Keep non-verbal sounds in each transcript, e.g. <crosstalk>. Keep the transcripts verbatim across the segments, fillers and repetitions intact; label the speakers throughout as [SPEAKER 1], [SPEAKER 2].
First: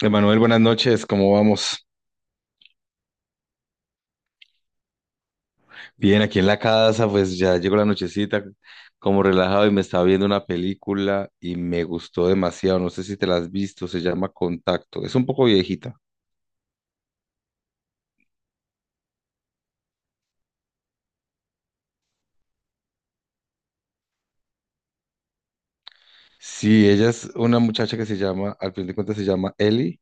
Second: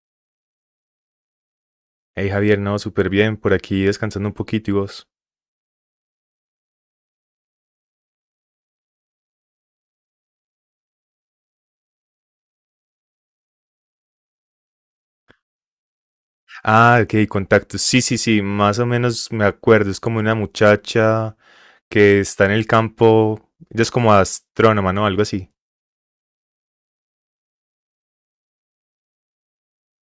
[SPEAKER 1] Emanuel, buenas noches, ¿cómo vamos?
[SPEAKER 2] Hey Javier, no, súper bien, por aquí descansando un poquito y vos.
[SPEAKER 1] Bien, aquí en la casa, pues ya llegó la nochecita, como relajado y me estaba viendo una película y me gustó demasiado, no sé si te la has visto. Se llama Contacto, es un poco viejita.
[SPEAKER 2] Ah, ok, contactos. Sí, sí, sí, más o menos me acuerdo. Es como una muchacha que está en el campo. Ella es como astrónoma, ¿no? Algo así.
[SPEAKER 1] Sí, ella es una muchacha que se llama, al fin de cuentas se llama Ellie,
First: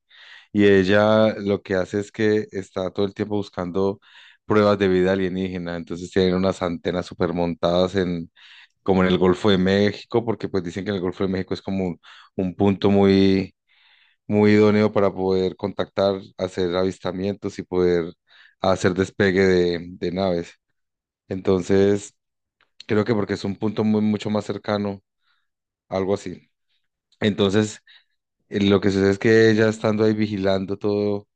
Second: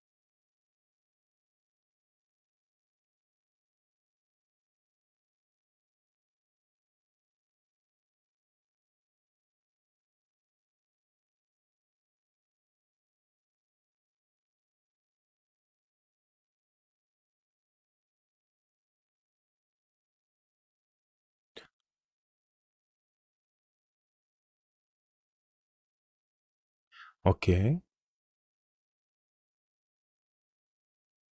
[SPEAKER 1] y ella lo que hace es que está todo el tiempo buscando pruebas de vida alienígena. Entonces tienen unas antenas super montadas en, como en el Golfo de México, porque pues dicen que el Golfo de México es como un, un punto muy muy idóneo para poder contactar, hacer avistamientos y poder hacer despegue de, de naves. Entonces, creo que porque es un punto muy, mucho más cercano, algo así.
[SPEAKER 2] Ok,
[SPEAKER 1] Entonces, eh, lo que sucede es que ella estando ahí vigilando todo,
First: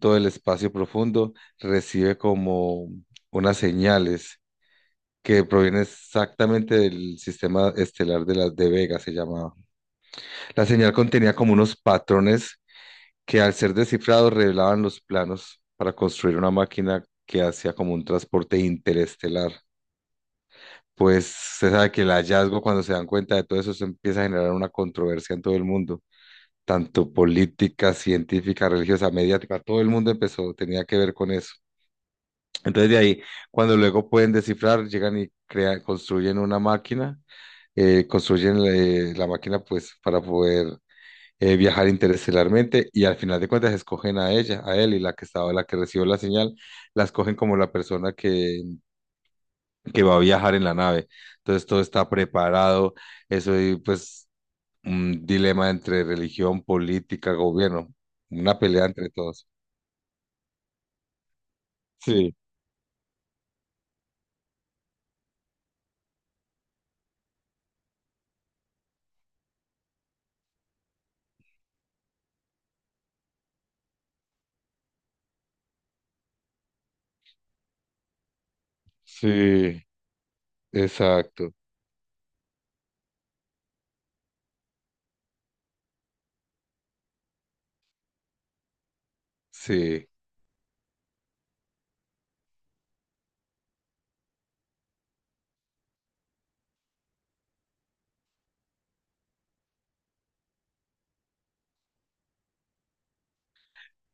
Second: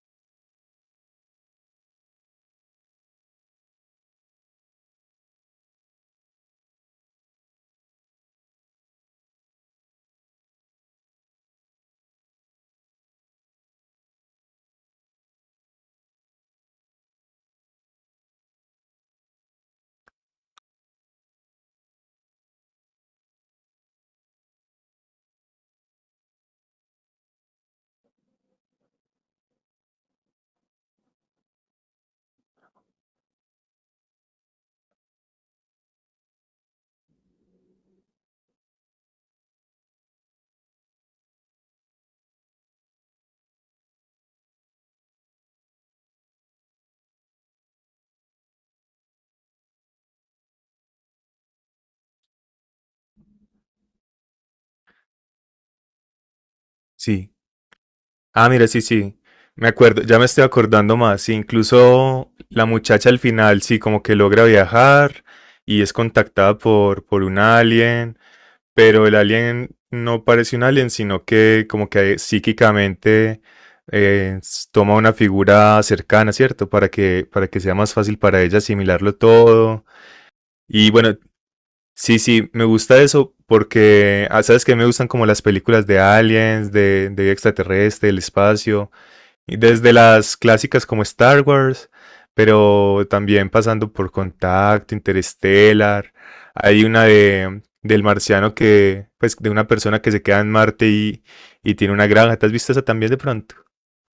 [SPEAKER 1] todo el espacio profundo, recibe como unas señales que provienen exactamente del sistema estelar de las de Vega, se llamaba. La señal contenía como unos patrones que al ser descifrados revelaban los planos para construir una máquina que hacía como un transporte interestelar. Pues se sabe que el hallazgo, cuando se dan cuenta de todo eso, se empieza a generar una controversia en todo el mundo, tanto política, científica, religiosa, mediática, todo el mundo empezó, tenía que ver con eso. Entonces de ahí, cuando luego pueden descifrar, llegan y crean, construyen una máquina, eh, construyen eh, la máquina pues para poder eh, viajar interestelarmente, y al final de cuentas escogen a ella, a él, y la que estaba, la que recibió la señal, la escogen como la persona que, que va a viajar en la nave. Entonces todo está preparado, eso y pues un dilema entre religión,
[SPEAKER 2] sí.
[SPEAKER 1] política, gobierno,
[SPEAKER 2] Ah,
[SPEAKER 1] una
[SPEAKER 2] mira, sí,
[SPEAKER 1] pelea entre
[SPEAKER 2] sí.
[SPEAKER 1] todos.
[SPEAKER 2] Me acuerdo, ya me estoy acordando más. Sí, incluso
[SPEAKER 1] Sí,
[SPEAKER 2] la muchacha al final, sí, como que logra viajar y es contactada por, por un alien. Pero el alien no parece un alien, sino que como que psíquicamente eh, s- toma una figura cercana, ¿cierto? Para que, para que sea más fácil para ella asimilarlo
[SPEAKER 1] sí,
[SPEAKER 2] todo. Y bueno,
[SPEAKER 1] exacto,
[SPEAKER 2] sí, sí, me gusta eso porque, ah, ¿sabes que Me gustan como las películas de aliens, de, de vida extraterrestre, del espacio. Desde
[SPEAKER 1] sí.
[SPEAKER 2] las clásicas como Star Wars, pero también pasando por Contacto, Interstellar. Hay una de, del marciano que, pues, de una persona que se queda en Marte y, y tiene una granja. ¿Te has visto esa también de pronto?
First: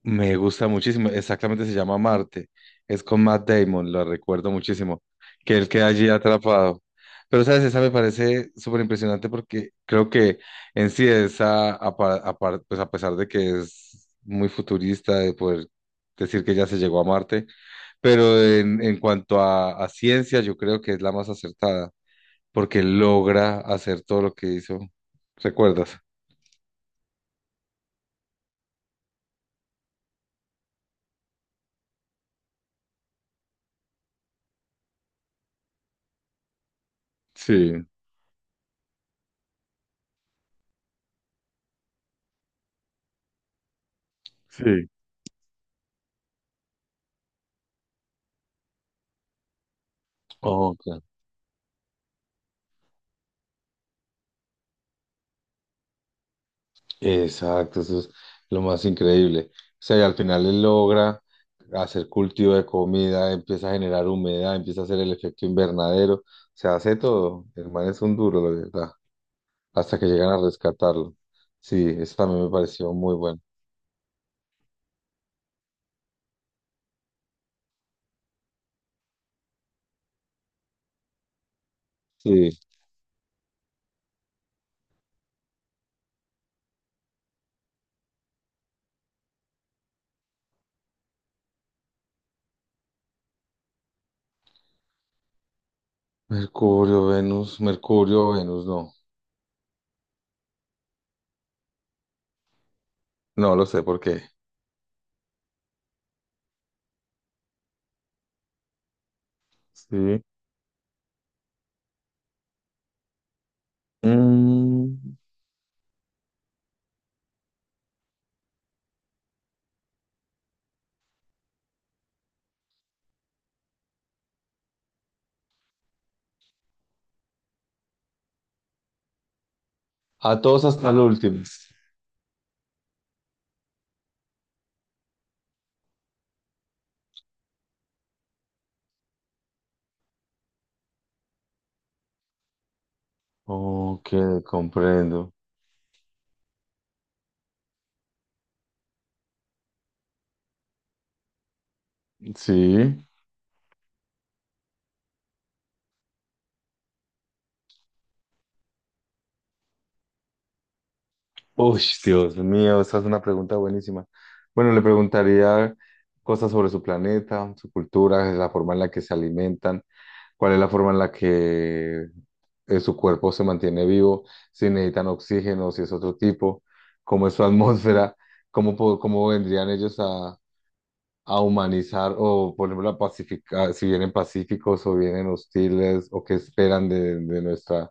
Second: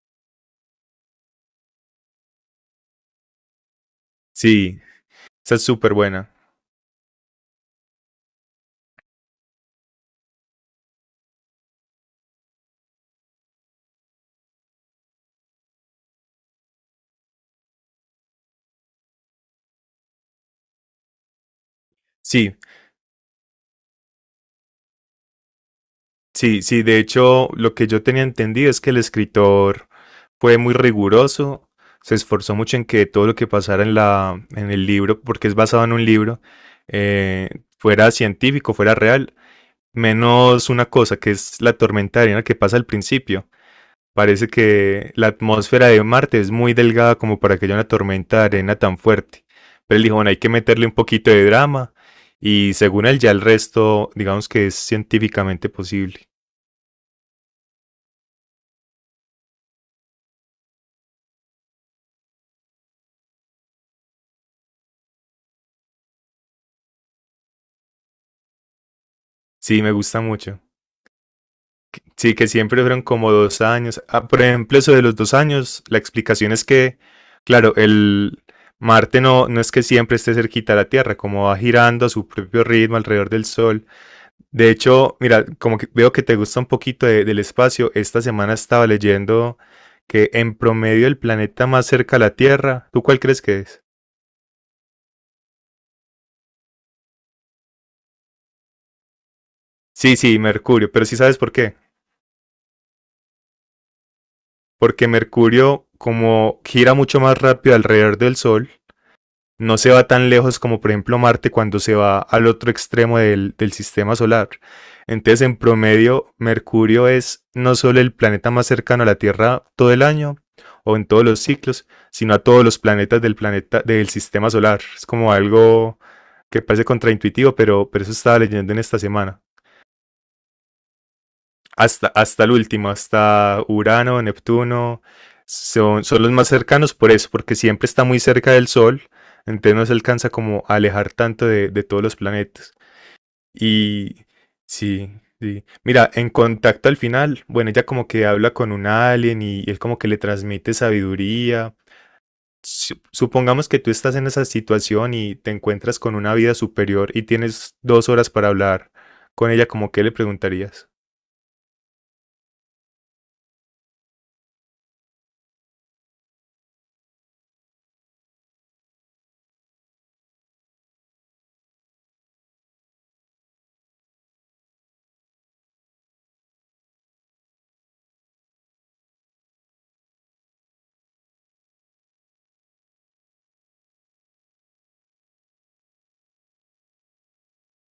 [SPEAKER 1] Me gusta muchísimo, exactamente se llama Marte, es con Matt Damon, lo recuerdo
[SPEAKER 2] Sí,
[SPEAKER 1] muchísimo,
[SPEAKER 2] esa
[SPEAKER 1] que
[SPEAKER 2] es
[SPEAKER 1] él queda
[SPEAKER 2] súper
[SPEAKER 1] allí
[SPEAKER 2] buena.
[SPEAKER 1] atrapado. Pero, ¿sabes? Esa me parece súper impresionante porque creo que en sí esa, apa- apar- pues a pesar de que es muy futurista de poder decir que ya se llegó a Marte, pero en, en cuanto a, a ciencia yo creo que es la más acertada,
[SPEAKER 2] Sí,
[SPEAKER 1] porque logra hacer todo lo que hizo. ¿Recuerdas?
[SPEAKER 2] sí, sí. De hecho, lo que yo tenía entendido es que el escritor fue muy riguroso, se esforzó mucho en que todo lo que pasara en, la, en el libro, porque es basado en un libro, eh,
[SPEAKER 1] Sí,
[SPEAKER 2] fuera científico, fuera real, menos una cosa que es la tormenta de arena que pasa al principio. Parece
[SPEAKER 1] sí.
[SPEAKER 2] que la atmósfera de Marte es muy delgada como para que haya una tormenta de arena tan fuerte. Pero él dijo, bueno, hay que meterle un poquito de drama y según él ya el resto, digamos que es científicamente posible.
[SPEAKER 1] Exacto, eso es lo más increíble. O sea, y al final él logra hacer cultivo de comida, empieza a generar humedad, empieza a hacer el efecto invernadero, o sea, hace todo. El man es un duro, la verdad,
[SPEAKER 2] Sí, me
[SPEAKER 1] hasta que
[SPEAKER 2] gusta
[SPEAKER 1] llegan a
[SPEAKER 2] mucho.
[SPEAKER 1] rescatarlo. Sí, eso
[SPEAKER 2] Sí,
[SPEAKER 1] también
[SPEAKER 2] que
[SPEAKER 1] me
[SPEAKER 2] siempre
[SPEAKER 1] pareció
[SPEAKER 2] fueron
[SPEAKER 1] muy
[SPEAKER 2] como
[SPEAKER 1] bueno.
[SPEAKER 2] dos años. Ah, por ejemplo, eso de los dos años, la explicación es que, claro, el Marte no, no es que siempre esté cerquita a la Tierra, como va girando a su
[SPEAKER 1] Sí,
[SPEAKER 2] propio ritmo alrededor del Sol. De hecho, mira, como que veo que te gusta un poquito de- del espacio, esta semana estaba leyendo que en promedio el planeta más cerca a la Tierra, ¿tú cuál crees que es?
[SPEAKER 1] Mercurio, Venus, Mercurio, Venus, no,
[SPEAKER 2] Sí, sí, Mercurio, pero sí sabes por qué.
[SPEAKER 1] no lo sé por qué.
[SPEAKER 2] Porque Mercurio como gira mucho más rápido alrededor del Sol, no se va
[SPEAKER 1] Sí.
[SPEAKER 2] tan lejos como por ejemplo Marte cuando se va al otro extremo del, del, sistema solar.
[SPEAKER 1] Mm,
[SPEAKER 2] Entonces, en promedio, Mercurio es no solo el planeta más cercano a la Tierra todo el año o en todos los ciclos, sino a todos los planetas del planeta del sistema solar. Es como algo que parece contraintuitivo, pero, pero eso estaba leyendo en esta semana.
[SPEAKER 1] a todos hasta el último.
[SPEAKER 2] Hasta, hasta el último, hasta Urano, Neptuno, son, son los más cercanos por eso, porque siempre está muy cerca del Sol, entonces no se alcanza como a alejar tanto de, de todos los planetas. Y
[SPEAKER 1] Ok,
[SPEAKER 2] sí,
[SPEAKER 1] comprendo.
[SPEAKER 2] sí. Mira, en contacto al final, bueno, ella como que habla con un alien y él como que le transmite sabiduría. Su-
[SPEAKER 1] Sí.
[SPEAKER 2] Supongamos que tú estás en esa situación y te encuentras con una vida superior y tienes dos horas para hablar con ella, como que le preguntarías?
[SPEAKER 1] Uy, Dios mío, esa es una pregunta buenísima. Bueno, le preguntaría cosas sobre su planeta, su cultura, la forma en la que se alimentan, cuál es la forma en la que eh, su cuerpo se mantiene vivo, si necesitan oxígeno, si es otro tipo, cómo es su <laughs> atmósfera, cómo, po- cómo vendrían ellos a, a humanizar o, por ejemplo, a pacificar, si vienen pacíficos o vienen hostiles, o qué esperan de, de nuestra,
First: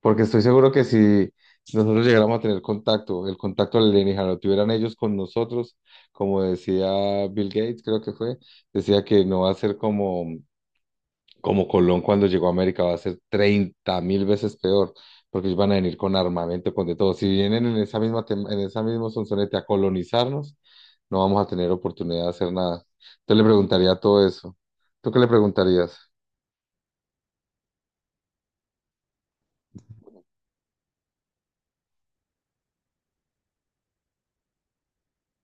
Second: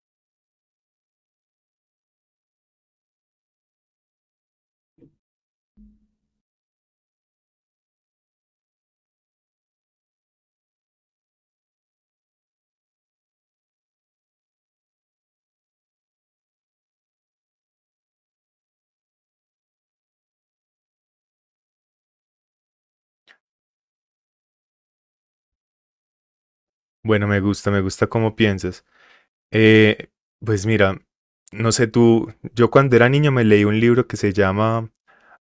[SPEAKER 1] porque estoy seguro que si nosotros llegáramos a tener contacto, el contacto alienígena lo tuvieran ellos con nosotros, como decía Bill Gates, creo que fue, decía que no va a ser como, como Colón cuando llegó a América, va a ser treinta mil veces peor, porque ellos van a venir con armamento, con de todo. Si vienen en esa misma, tem- en esa mismo sonsonete a colonizarnos, no vamos a tener oportunidad de hacer nada. Entonces le preguntaría todo eso. ¿Tú qué le preguntarías?
[SPEAKER 2] Bueno, me gusta, me gusta cómo piensas. Eh, pues mira, no sé tú, yo cuando era niño me leí un libro que se llama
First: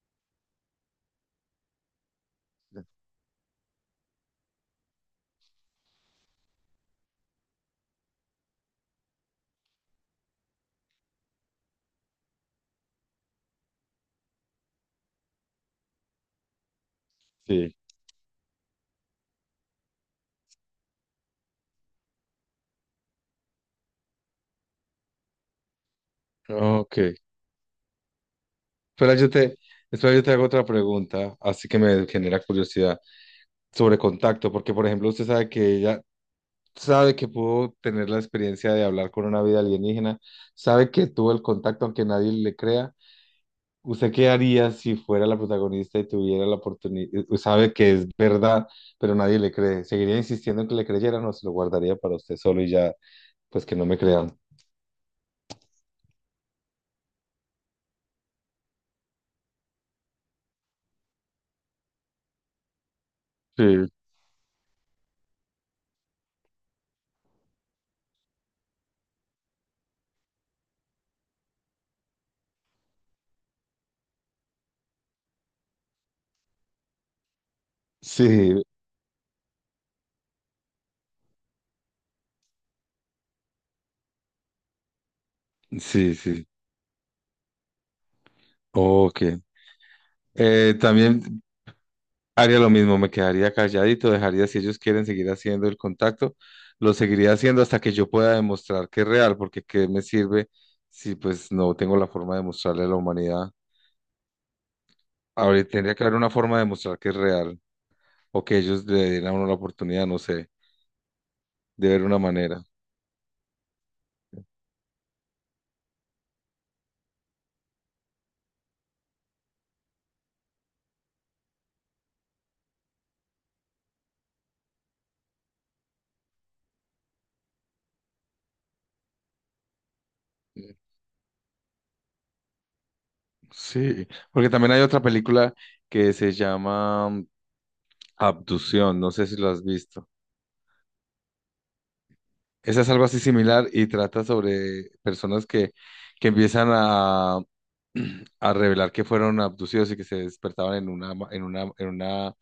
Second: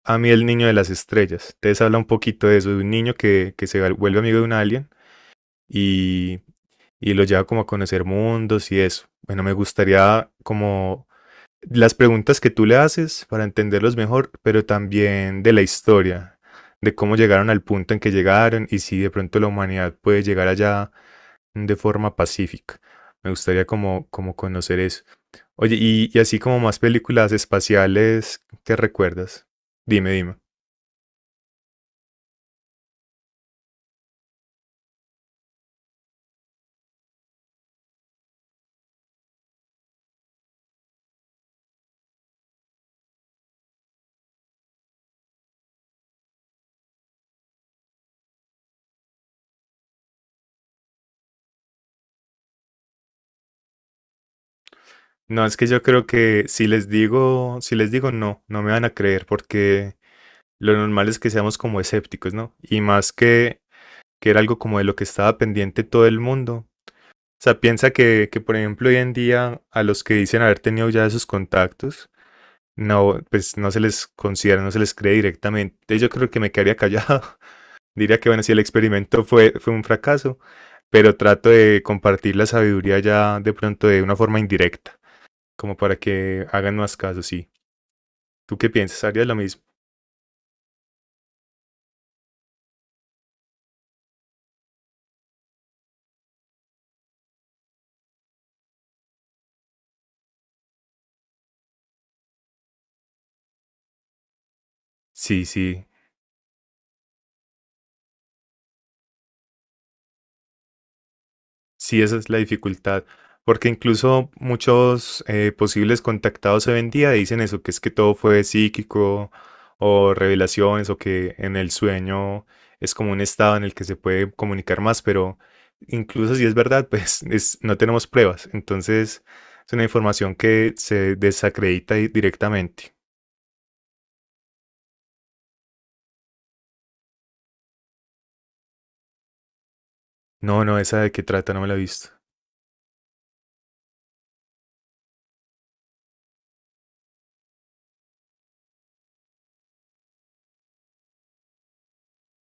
[SPEAKER 2] A mí el niño de las estrellas. Entonces habla un poquito de eso, de un niño que, que se vuelve amigo de un alien y, y lo lleva como a conocer mundos y eso. Bueno, me gustaría como las preguntas que tú le haces para entenderlos mejor, pero también de la historia, de cómo llegaron al
[SPEAKER 1] Sí.
[SPEAKER 2] punto en que llegaron y si de pronto la humanidad puede llegar allá de forma pacífica. Me gustaría como, como conocer eso. Oye, y, y así como más
[SPEAKER 1] Ok.
[SPEAKER 2] películas espaciales que
[SPEAKER 1] Espera, yo
[SPEAKER 2] recuerdas.
[SPEAKER 1] te,
[SPEAKER 2] Dime,
[SPEAKER 1] espera, yo te
[SPEAKER 2] dime.
[SPEAKER 1] hago otra pregunta, así que me genera curiosidad sobre contacto, porque por ejemplo usted sabe que ella sabe que pudo tener la experiencia de hablar con una vida alienígena, sabe que tuvo el contacto aunque nadie le crea. ¿Usted qué haría si fuera la protagonista y tuviera la oportunidad? Sabe que es verdad, pero nadie le cree. ¿Seguiría insistiendo en que le creyeran, o se lo guardaría para usted solo y ya, pues que no me crean?
[SPEAKER 2] No, es que yo creo que si les digo, si les digo no, no me van a creer porque lo normal es que seamos como escépticos, ¿no? Y más que,
[SPEAKER 1] Sí,
[SPEAKER 2] que era algo como de lo que estaba pendiente todo el mundo. O sea, piensa que, que, por ejemplo, hoy en día a los que dicen haber tenido ya esos contactos, no, pues no se les considera, no se les cree directamente. Entonces yo creo que me quedaría callado, <laughs> diría que, bueno, si
[SPEAKER 1] sí,
[SPEAKER 2] el experimento fue, fue un fracaso, pero trato de compartir la sabiduría ya de pronto de una forma indirecta, como para
[SPEAKER 1] sí,
[SPEAKER 2] que
[SPEAKER 1] sí.
[SPEAKER 2] hagan más caso, sí. ¿Tú qué piensas?
[SPEAKER 1] Ok.
[SPEAKER 2] ¿Harías lo mismo?
[SPEAKER 1] Eh, también haría lo mismo, me quedaría calladito, dejaría si ellos quieren seguir haciendo el contacto, lo seguiría haciendo hasta que yo pueda demostrar que es real, porque ¿qué me sirve si pues no tengo la forma de mostrarle a la humanidad?
[SPEAKER 2] Sí,
[SPEAKER 1] Ahora
[SPEAKER 2] sí.
[SPEAKER 1] tendría que haber una forma de mostrar que es real, o que ellos le den a uno la oportunidad, no sé, de
[SPEAKER 2] Sí,
[SPEAKER 1] ver
[SPEAKER 2] esa
[SPEAKER 1] una
[SPEAKER 2] es la
[SPEAKER 1] manera.
[SPEAKER 2] dificultad, porque incluso muchos eh, posibles contactados hoy en día dicen eso, que es que todo fue psíquico o revelaciones o que en el sueño es como un estado en el que se puede comunicar más, pero incluso si es verdad, <laughs> pues es- no tenemos pruebas, entonces es una información que se desacredita di- directamente.
[SPEAKER 1] Sí, porque también hay otra película que se llama mm, Abducción, no sé si lo has visto.
[SPEAKER 2] No, no, esa de qué trata, no me la he visto.
[SPEAKER 1] Esa es algo así similar y trata sobre personas que, que empiezan a <clears throat> a revelar que fueron abducidos y que se despertaban en una, ma- en una, en una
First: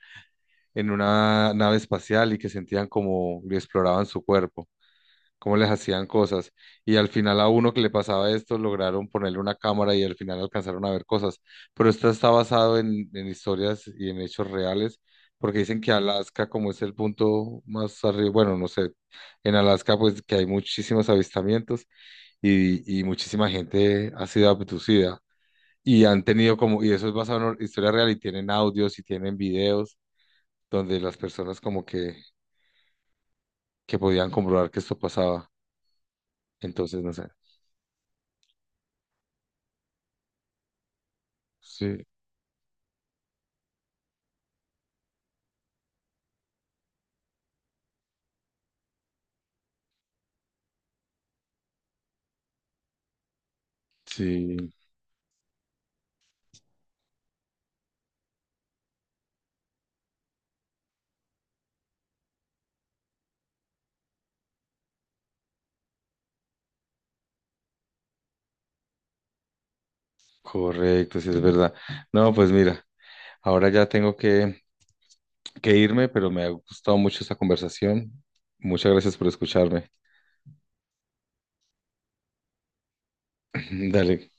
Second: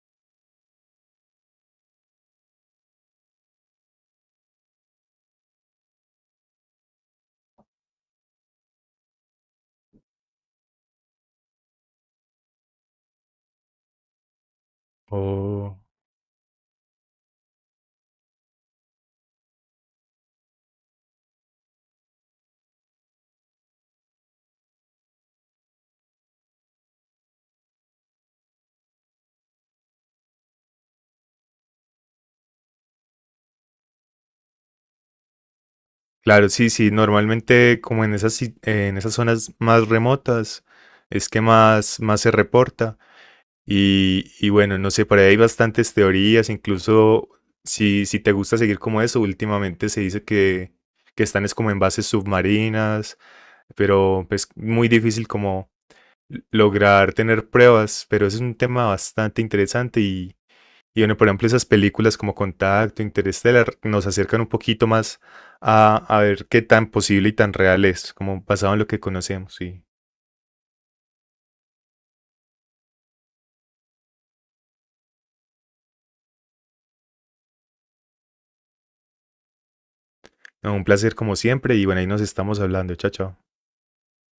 [SPEAKER 1] en una nave espacial, y que sentían como le exploraban su cuerpo, cómo les hacían cosas. Y al final a uno que le pasaba esto lograron ponerle una cámara y al final alcanzaron a ver cosas. Pero esto está basado en, en historias y en hechos reales. Porque dicen que Alaska, como es el punto más arriba, bueno, no sé, en Alaska pues que hay muchísimos avistamientos y, y muchísima gente ha sido abducida. Y han tenido como, y eso es basado en historia real, y tienen audios y tienen videos donde las personas como que, que podían comprobar que esto pasaba.
[SPEAKER 2] Claro, sí, sí,
[SPEAKER 1] Entonces, no sé.
[SPEAKER 2] normalmente como en esas, si- eh, en esas zonas más remotas es que más,
[SPEAKER 1] Sí,
[SPEAKER 2] más se reporta y, y bueno, no sé, por ahí hay bastantes teorías, incluso si, si te gusta seguir como eso, últimamente se dice que, que están es como en bases submarinas, pero es
[SPEAKER 1] sí,
[SPEAKER 2] muy difícil como lograr tener pruebas, pero es un tema bastante interesante y, y bueno, por ejemplo, esas películas como Contacto, Interestelar, nos acercan un poquito más a, a ver qué tan posible y tan real es, como basado en lo que conocemos. Y
[SPEAKER 1] correcto, sí es verdad. No, pues mira, ahora ya tengo que, que irme, pero me ha gustado mucho esta conversación. Muchas gracias por escucharme.
[SPEAKER 2] no, un placer como siempre. Y bueno, ahí nos estamos hablando. Chao, chao.
[SPEAKER 1] <laughs> Dale.